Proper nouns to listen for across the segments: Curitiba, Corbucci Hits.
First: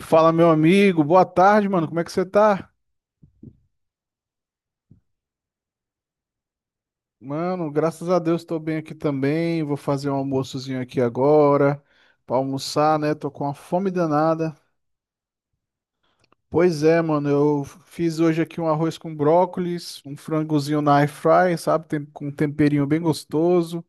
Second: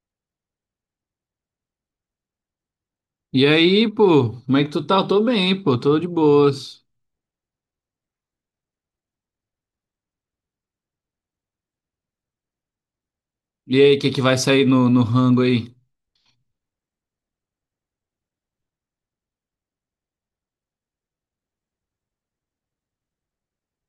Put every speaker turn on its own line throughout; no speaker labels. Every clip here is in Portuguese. Fala, meu amigo. Boa tarde, mano. Como é que você tá?
E aí, pô, como é que tu tá? Tô bem, pô, tô de boas.
Mano, graças a Deus tô bem aqui também. Vou fazer um almoçozinho aqui agora pra almoçar, né? Tô com uma
E
fome
aí, o que que vai
danada.
sair no rango aí?
Pois é, mano. Eu fiz hoje aqui um arroz com brócolis, um frangozinho na air fry, sabe? Com um temperinho bem gostoso.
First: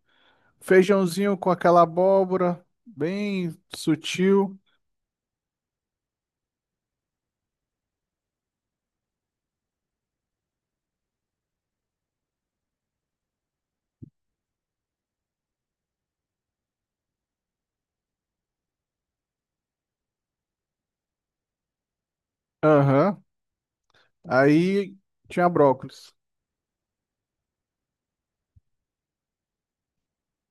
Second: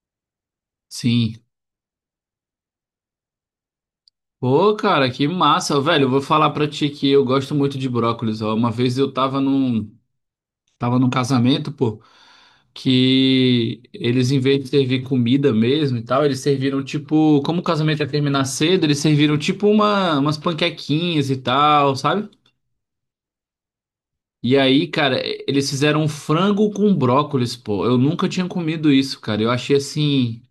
Feijãozinho
Sim.
com aquela abóbora, bem sutil.
Pô, cara, que massa, velho. Eu vou falar pra ti que eu gosto muito de brócolis, ó. Uma vez eu tava tava num casamento, pô, que eles, em vez de servir comida mesmo e tal, eles serviram tipo, como o casamento ia terminar cedo, eles serviram tipo umas panquequinhas e tal, sabe?
Aham.
E aí,
Aí
cara,
tinha
eles fizeram um
brócolis.
frango com brócolis, pô. Eu nunca tinha comido isso, cara. Eu achei assim.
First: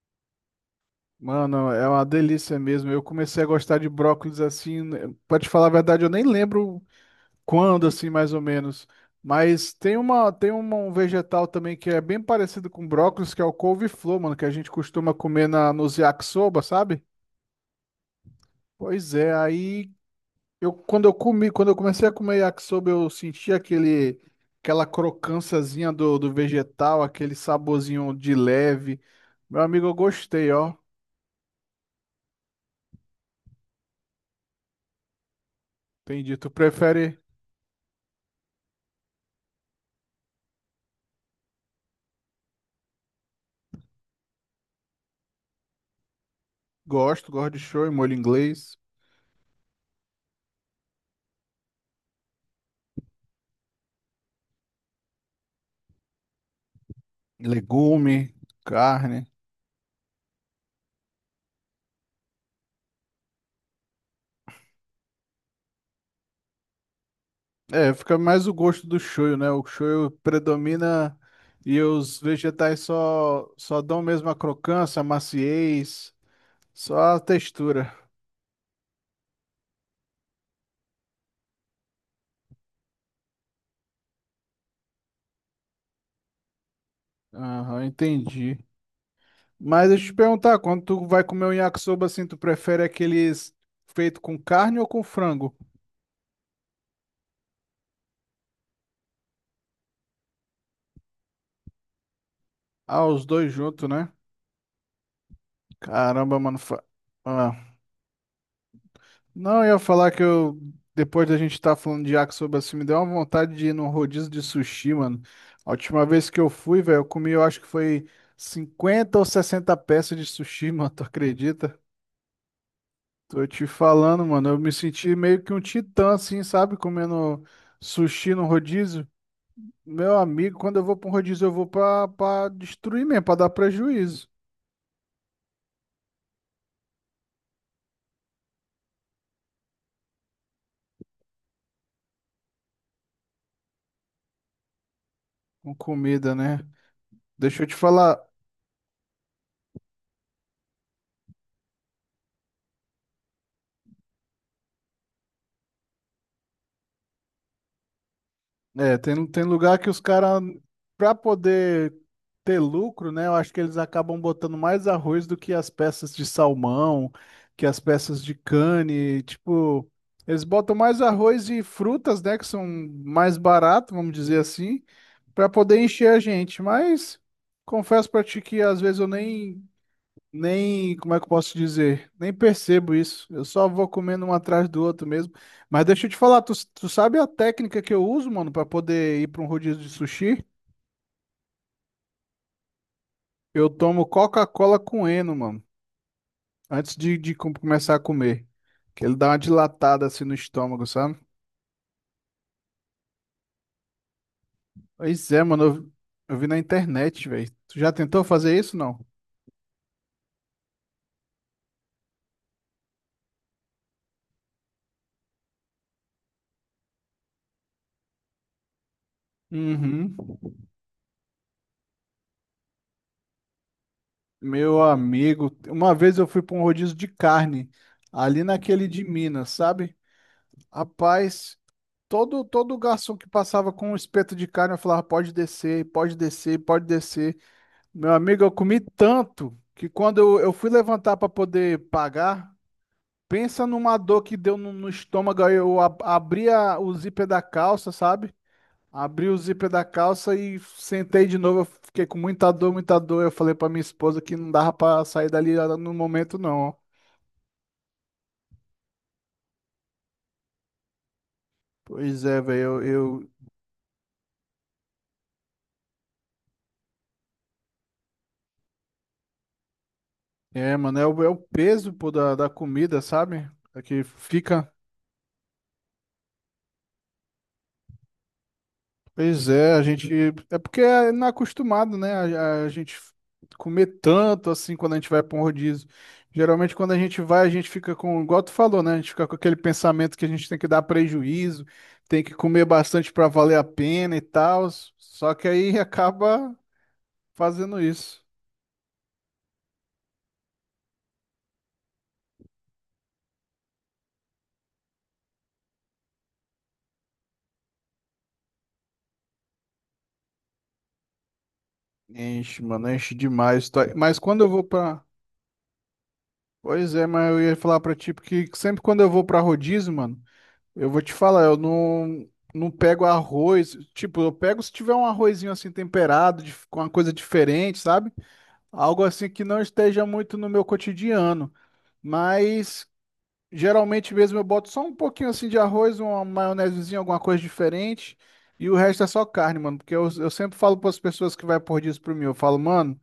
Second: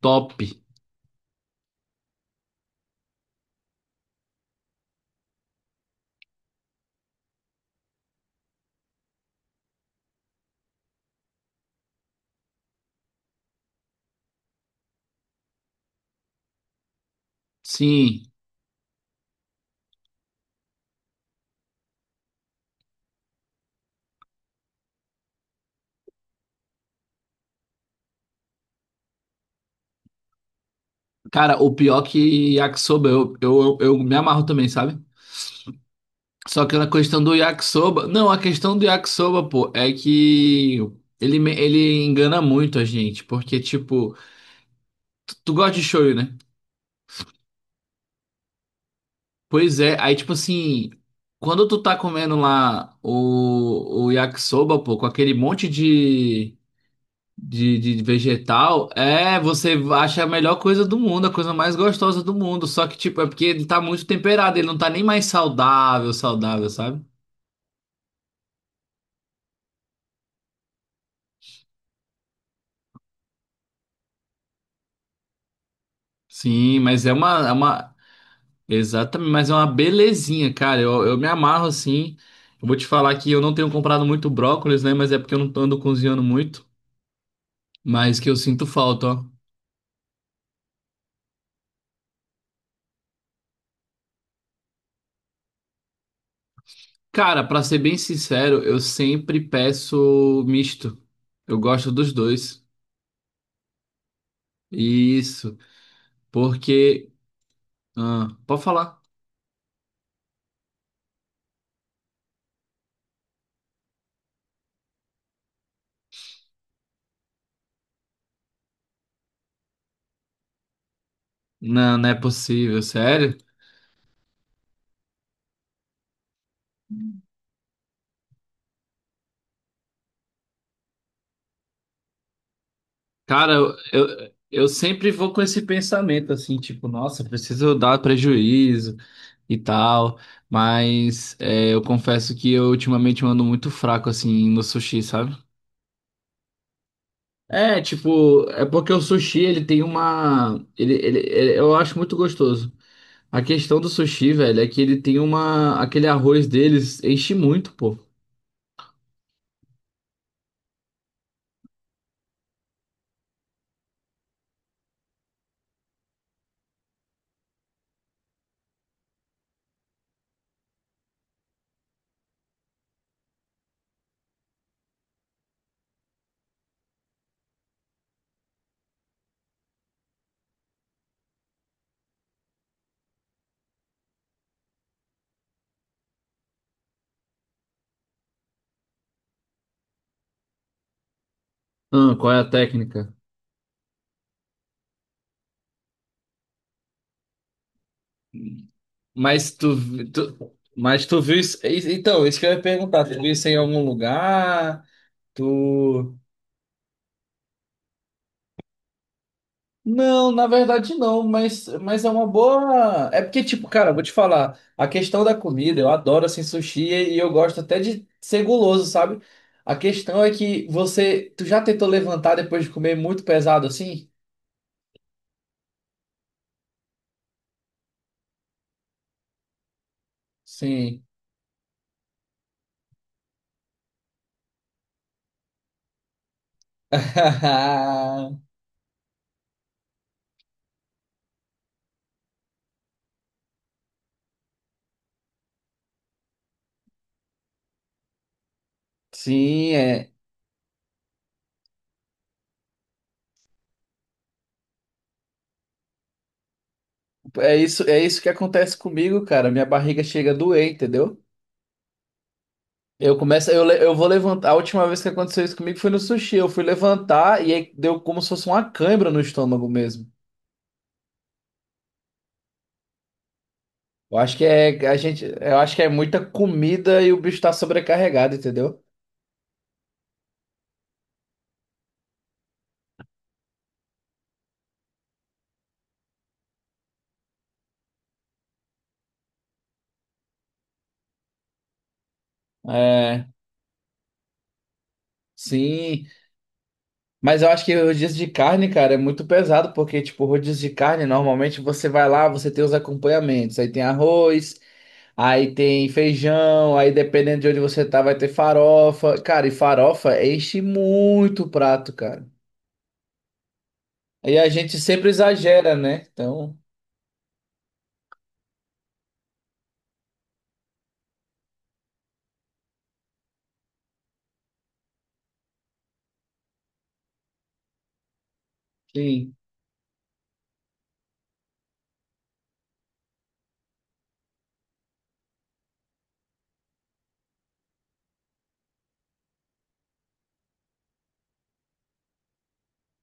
Top.
Mano, é uma delícia mesmo. Eu comecei a gostar de brócolis assim, né, pra te falar a verdade, eu nem lembro quando assim, mais ou menos. Mas um vegetal também que é bem parecido com brócolis, que é o couve-flor, mano, que a gente costuma comer na nos yakisoba, sabe?
Sim.
Pois é, aí eu quando eu comi, quando eu comecei a comer yakisoba, eu senti aquele aquela crocânciazinha do vegetal, aquele saborzinho de leve. Meu amigo, eu gostei, ó.
Cara, o pior que yakisoba, eu me amarro também, sabe?
Entendi. Tu
Só que na
prefere.
questão do yakisoba. Não, a questão do yakisoba, pô, é que ele engana muito a gente. Porque, tipo, tu gosta de shoyu, né?
Gosto de shoyu, molho inglês,
Pois é, aí, tipo assim, quando tu tá comendo lá o yakisoba, pô, com aquele monte de. De
legume,
vegetal,
carne.
é, você acha a melhor coisa do mundo, a coisa mais gostosa do mundo. Só que, tipo, é porque ele tá muito temperado, ele não tá nem mais saudável, sabe?
É, fica mais o gosto do shoyu, né? O shoyu predomina e os vegetais só dão mesmo a crocância, a maciez,
Sim,
só
mas é
a
uma, é
textura.
uma, exatamente, mas é uma belezinha, cara. Eu me amarro assim. Eu vou te falar que eu não tenho comprado muito brócolis, né? Mas é porque eu não ando cozinhando muito.
Aham,
Mas que eu
entendi.
sinto falta, ó.
Mas deixa eu te perguntar, quando tu vai comer um yakisoba assim, tu prefere aqueles feito com carne ou com frango?
Cara, pra ser bem sincero, eu sempre peço misto. Eu gosto dos dois.
Ah, os dois juntos, né?
Isso,
Caramba, mano.
porque
Ah.
Ah, pode falar.
Não, eu ia falar que eu, depois da gente estar falando de yakisoba assim, me deu uma vontade de ir num rodízio de sushi, mano. A última vez que eu fui, velho, eu comi, eu acho que foi 50 ou 60 peças de sushi, mano, tu acredita?
Não, não é possível, sério?
Tô te falando, mano, eu me senti meio que um titã, assim, sabe? Comendo sushi no rodízio. Meu amigo, quando eu vou pra um rodízio, eu vou pra, destruir mesmo, pra dar
Cara, eu,
prejuízo
eu, eu sempre vou com esse pensamento assim, tipo, nossa, preciso dar prejuízo e tal, mas é, eu confesso que eu ultimamente ando muito fraco assim no sushi, sabe?
com comida, né? Deixa eu te
É,
falar.
tipo, é porque o sushi ele tem uma. Eu acho muito gostoso. A questão do sushi, velho, é que ele tem uma. Aquele arroz deles enche muito, pô.
É, tem lugar que os caras, para poder ter lucro, né? Eu acho que eles acabam botando mais arroz do que as peças de salmão, que as peças de cane. Tipo, eles botam mais arroz e frutas, né? Que são mais barato, vamos dizer assim, para poder encher a gente. Mas confesso pra ti que às vezes eu nem, como é que eu posso dizer? Nem percebo isso. Eu só vou comendo um atrás do outro mesmo. Mas deixa eu te falar, tu sabe a técnica que eu uso, mano, pra poder ir pra um rodízio de sushi?
Ah, qual é a técnica?
Eu tomo Coca-Cola com Eno, mano, antes de começar a comer. Que ele dá uma
Mas tu,
dilatada assim no estômago,
mas
sabe?
tu viu isso? Então, isso que eu ia perguntar. Tu viu isso em algum lugar?
Pois é, mano, eu,
Tu.
eu vi na internet, velho. Tu já tentou fazer isso, não?
Não, na verdade não, mas é uma boa. É porque, tipo, cara, eu vou te falar, a questão da comida, eu adoro assim sushi e eu gosto até de ser guloso, sabe? A
Uhum.
questão é que você. Tu já tentou levantar depois de comer muito pesado assim?
Meu amigo, uma vez eu fui pra um rodízio de carne, ali naquele de Minas, sabe?
Sim.
Rapaz. Todo garçom que passava com um espeto de carne, eu falava, pode descer, pode descer, pode descer. Meu amigo, eu comi tanto que quando eu fui levantar para poder pagar, pensa numa dor que deu no estômago. Aí Eu abri o zíper da calça, sabe? Abri o zíper
Sim,
da calça e sentei de novo. Eu fiquei com muita dor, muita dor. Eu falei para minha esposa que não dava para sair dali no momento, não.
é isso que acontece comigo, cara. Minha barriga chega a doer, entendeu?
Pois é, velho,
Eu
eu-
começo, eu vou levantar. A última vez que aconteceu isso comigo foi no sushi. Eu fui levantar e aí deu como se fosse uma cãibra no estômago mesmo.
é, mano, é o peso, pô, da comida, sabe? É que
Eu acho que
fica.
é a gente, eu acho que é muita comida e o bicho tá sobrecarregado, entendeu?
Pois é, a gente. É porque é não é acostumado, né? A gente comer tanto assim quando a gente vai para um rodízio. Geralmente, quando a gente vai, a gente fica com, igual tu falou, né? A gente fica com aquele pensamento que a gente tem que dar prejuízo, tem que comer bastante para
É,
valer a pena e tal. Só que aí
sim.
acaba
Mas eu acho que
fazendo
o rodízio
isso.
de carne, cara, é muito pesado, porque, tipo, rodízio de carne, normalmente você vai lá, você tem os acompanhamentos. Aí tem arroz, aí tem feijão, aí dependendo de onde você tá, vai ter farofa. Cara, e farofa enche muito o prato, cara.
Enche, mano, enche demais. Mas
E
quando eu
a
vou
gente
para.
sempre exagera, né? Então,
Pois é, mas eu ia falar pra ti, porque sempre quando eu vou pra rodízio, mano. Eu vou te falar, eu não pego arroz. Tipo, eu pego se tiver um arrozinho assim temperado, com uma coisa diferente, sabe? Algo assim
sim.
que não esteja muito no meu cotidiano. Mas geralmente mesmo eu boto só um pouquinho assim de arroz, uma maionesezinha, alguma coisa diferente. E o resto é só carne, mano. Porque eu sempre falo para as pessoas que vai por disso para mim. Eu falo, mano,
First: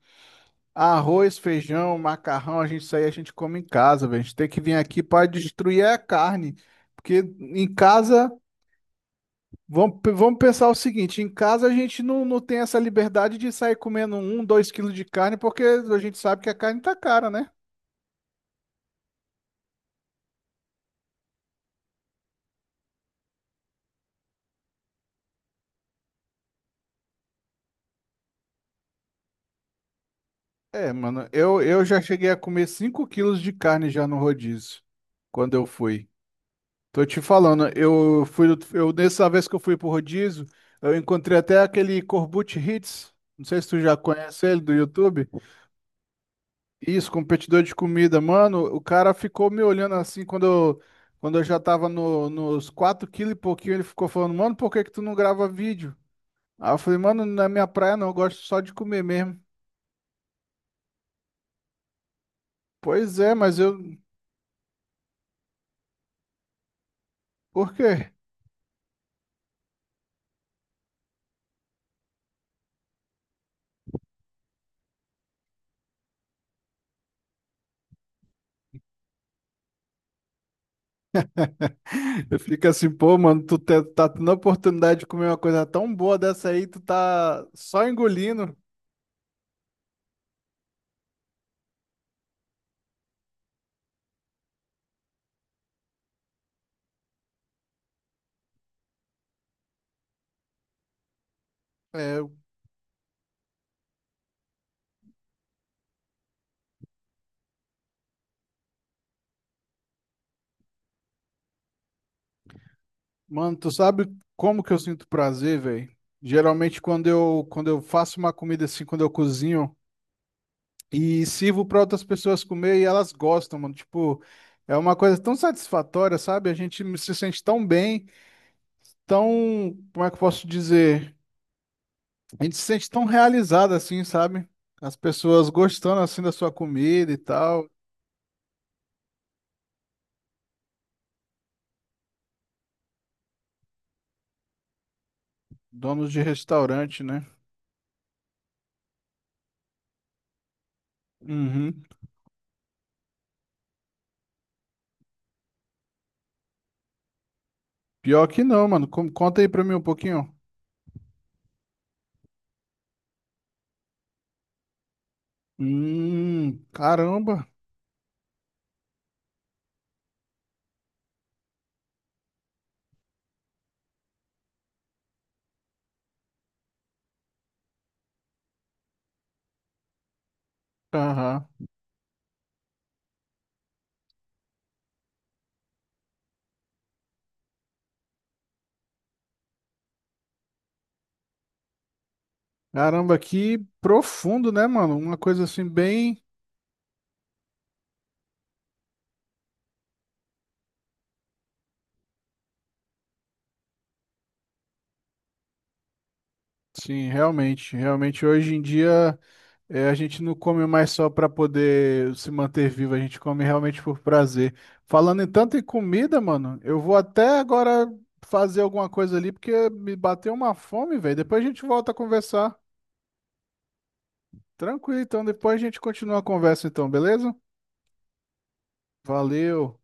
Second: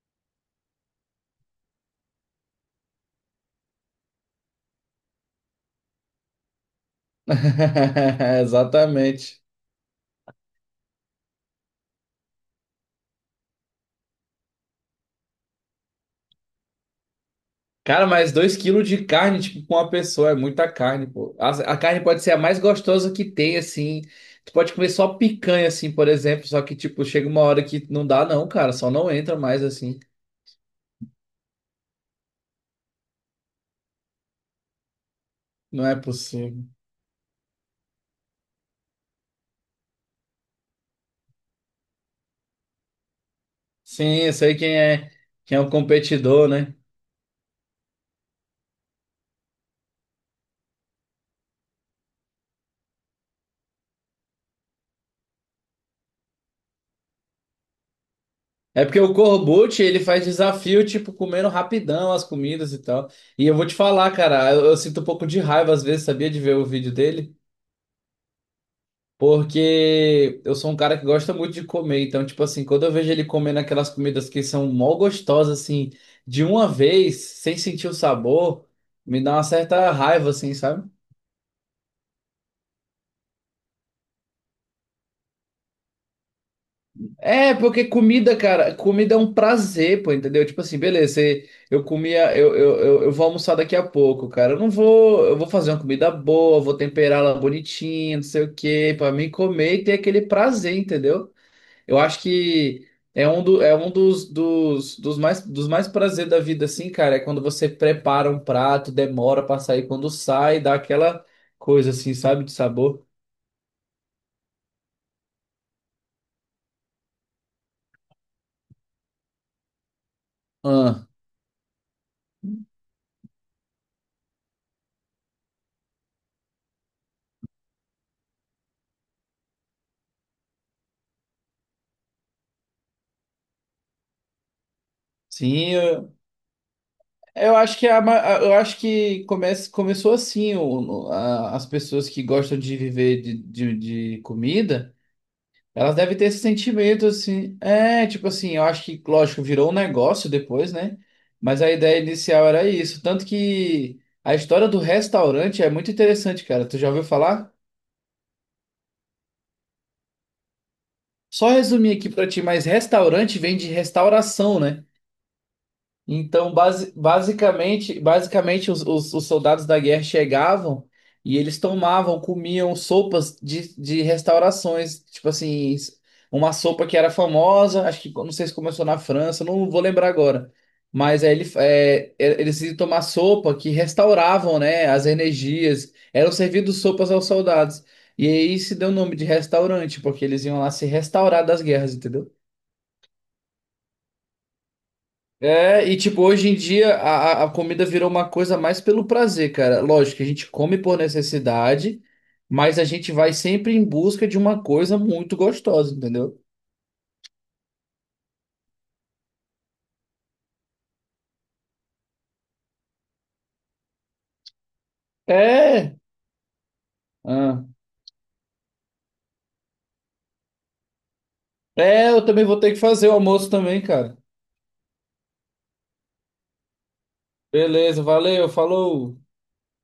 arroz, feijão, macarrão, a gente isso aí a gente come em casa, velho. A gente tem que vir aqui para destruir é a carne. Porque em casa.
Exatamente.
Vamos pensar o seguinte, em casa a gente não tem essa liberdade de sair comendo um, 2 quilos de carne, porque a gente sabe que a carne tá cara, né?
Cara, mas dois quilos de carne, tipo, com uma pessoa, é muita carne, pô. A carne pode ser a mais gostosa que tem, assim. Tu pode comer só picanha, assim, por exemplo. Só que, tipo, chega uma hora que não dá, não, cara. Só não entra mais, assim.
É, mano, eu já cheguei a comer 5 quilos de carne já no rodízio, quando eu
Não é
fui.
possível.
Tô te falando, nessa vez que eu fui pro rodízio, eu encontrei até aquele Corbucci Hits, não sei se tu já
Sim, eu
conhece
sei
ele do YouTube.
quem é o competidor, né?
Isso, competidor de comida. Mano, o cara ficou me olhando assim quando eu, já tava nos 4 quilos e pouquinho. Ele ficou falando, mano, por que que tu não grava vídeo? Aí eu falei, mano, não é minha praia não, eu gosto só de
É porque
comer
o
mesmo.
Corbucci, ele faz desafio, tipo, comendo rapidão as comidas e tal.
Pois é,
E eu
mas
vou te
eu.
falar, cara, eu sinto um pouco de raiva às vezes, sabia, de ver o vídeo dele?
Por quê?
Porque eu sou um cara que gosta muito de comer. Então, tipo assim, quando eu vejo ele comendo aquelas comidas que são mó gostosas, assim, de uma vez, sem sentir o sabor, me dá uma certa raiva, assim, sabe?
Eu fico assim, pô, mano, tu tá tendo a oportunidade de comer uma coisa tão boa dessa aí, tu tá
É, porque
só
comida,
engolindo.
cara, comida é um prazer, pô, entendeu? Tipo assim, beleza, você- eu comia, eu vou almoçar daqui a pouco, cara. Eu não vou, eu vou fazer uma comida boa, vou temperá-la bonitinha, não sei o quê, pra mim comer e ter aquele prazer, entendeu? Eu acho
É,
que é é um dos mais prazer da vida, assim, cara, é quando você prepara um prato, demora pra sair, quando sai, dá aquela coisa assim, sabe, de sabor.
mano, tu sabe como que eu sinto prazer, velho? Geralmente quando eu faço uma comida assim, quando eu cozinho.
Ah,
E sirvo para outras pessoas comer e elas gostam, mano. Tipo, é uma coisa tão satisfatória, sabe? A gente se sente tão bem, tão, como é que eu posso dizer? A gente se sente tão realizado assim, sabe? As pessoas gostando
sim,
assim da sua comida e
eu
tal,
acho que é a eu acho que começou assim, as pessoas que gostam de viver de comida, elas
donos
devem
de
ter esse
restaurante,
sentimento
né?
assim. É, tipo assim, eu acho que, lógico, virou um negócio depois, né? Mas a
Uhum.
ideia inicial era isso. Tanto que a história do restaurante é muito interessante, cara. Tu já ouviu falar?
Pior que não, mano. Conta aí pra mim um pouquinho.
Só resumir aqui pra ti, mas restaurante vem de restauração, né? Então,
Caramba.
basicamente os, os soldados da guerra chegavam e eles tomavam, comiam sopas de restaurações, tipo assim, uma sopa que era famosa, acho que não sei se começou na França, não vou lembrar agora. Mas aí
Aham.
ele, eles iam tomar sopa que restauravam, né, as energias, eram servidos sopas aos soldados. E aí se deu o nome de restaurante, porque eles iam lá se restaurar das guerras, entendeu?
Caramba, que profundo, né, mano? Uma coisa assim
É, e
bem.
tipo, hoje em dia a comida virou uma coisa mais pelo prazer, cara. Lógico que a gente come por necessidade, mas a gente vai sempre em busca de uma coisa muito gostosa, entendeu?
Sim, realmente hoje em dia a gente não come mais só para poder se manter vivo, a gente come realmente por prazer. Falando em tanto em
É,
comida, mano, eu vou até
ah.
agora fazer alguma coisa ali porque me bateu uma fome, velho. Depois a gente volta a
É, eu também
conversar.
vou ter que fazer o almoço também, cara.
Tranquilo, então depois a gente continua a conversa então, beleza?
Beleza, valeu, falou.
Valeu.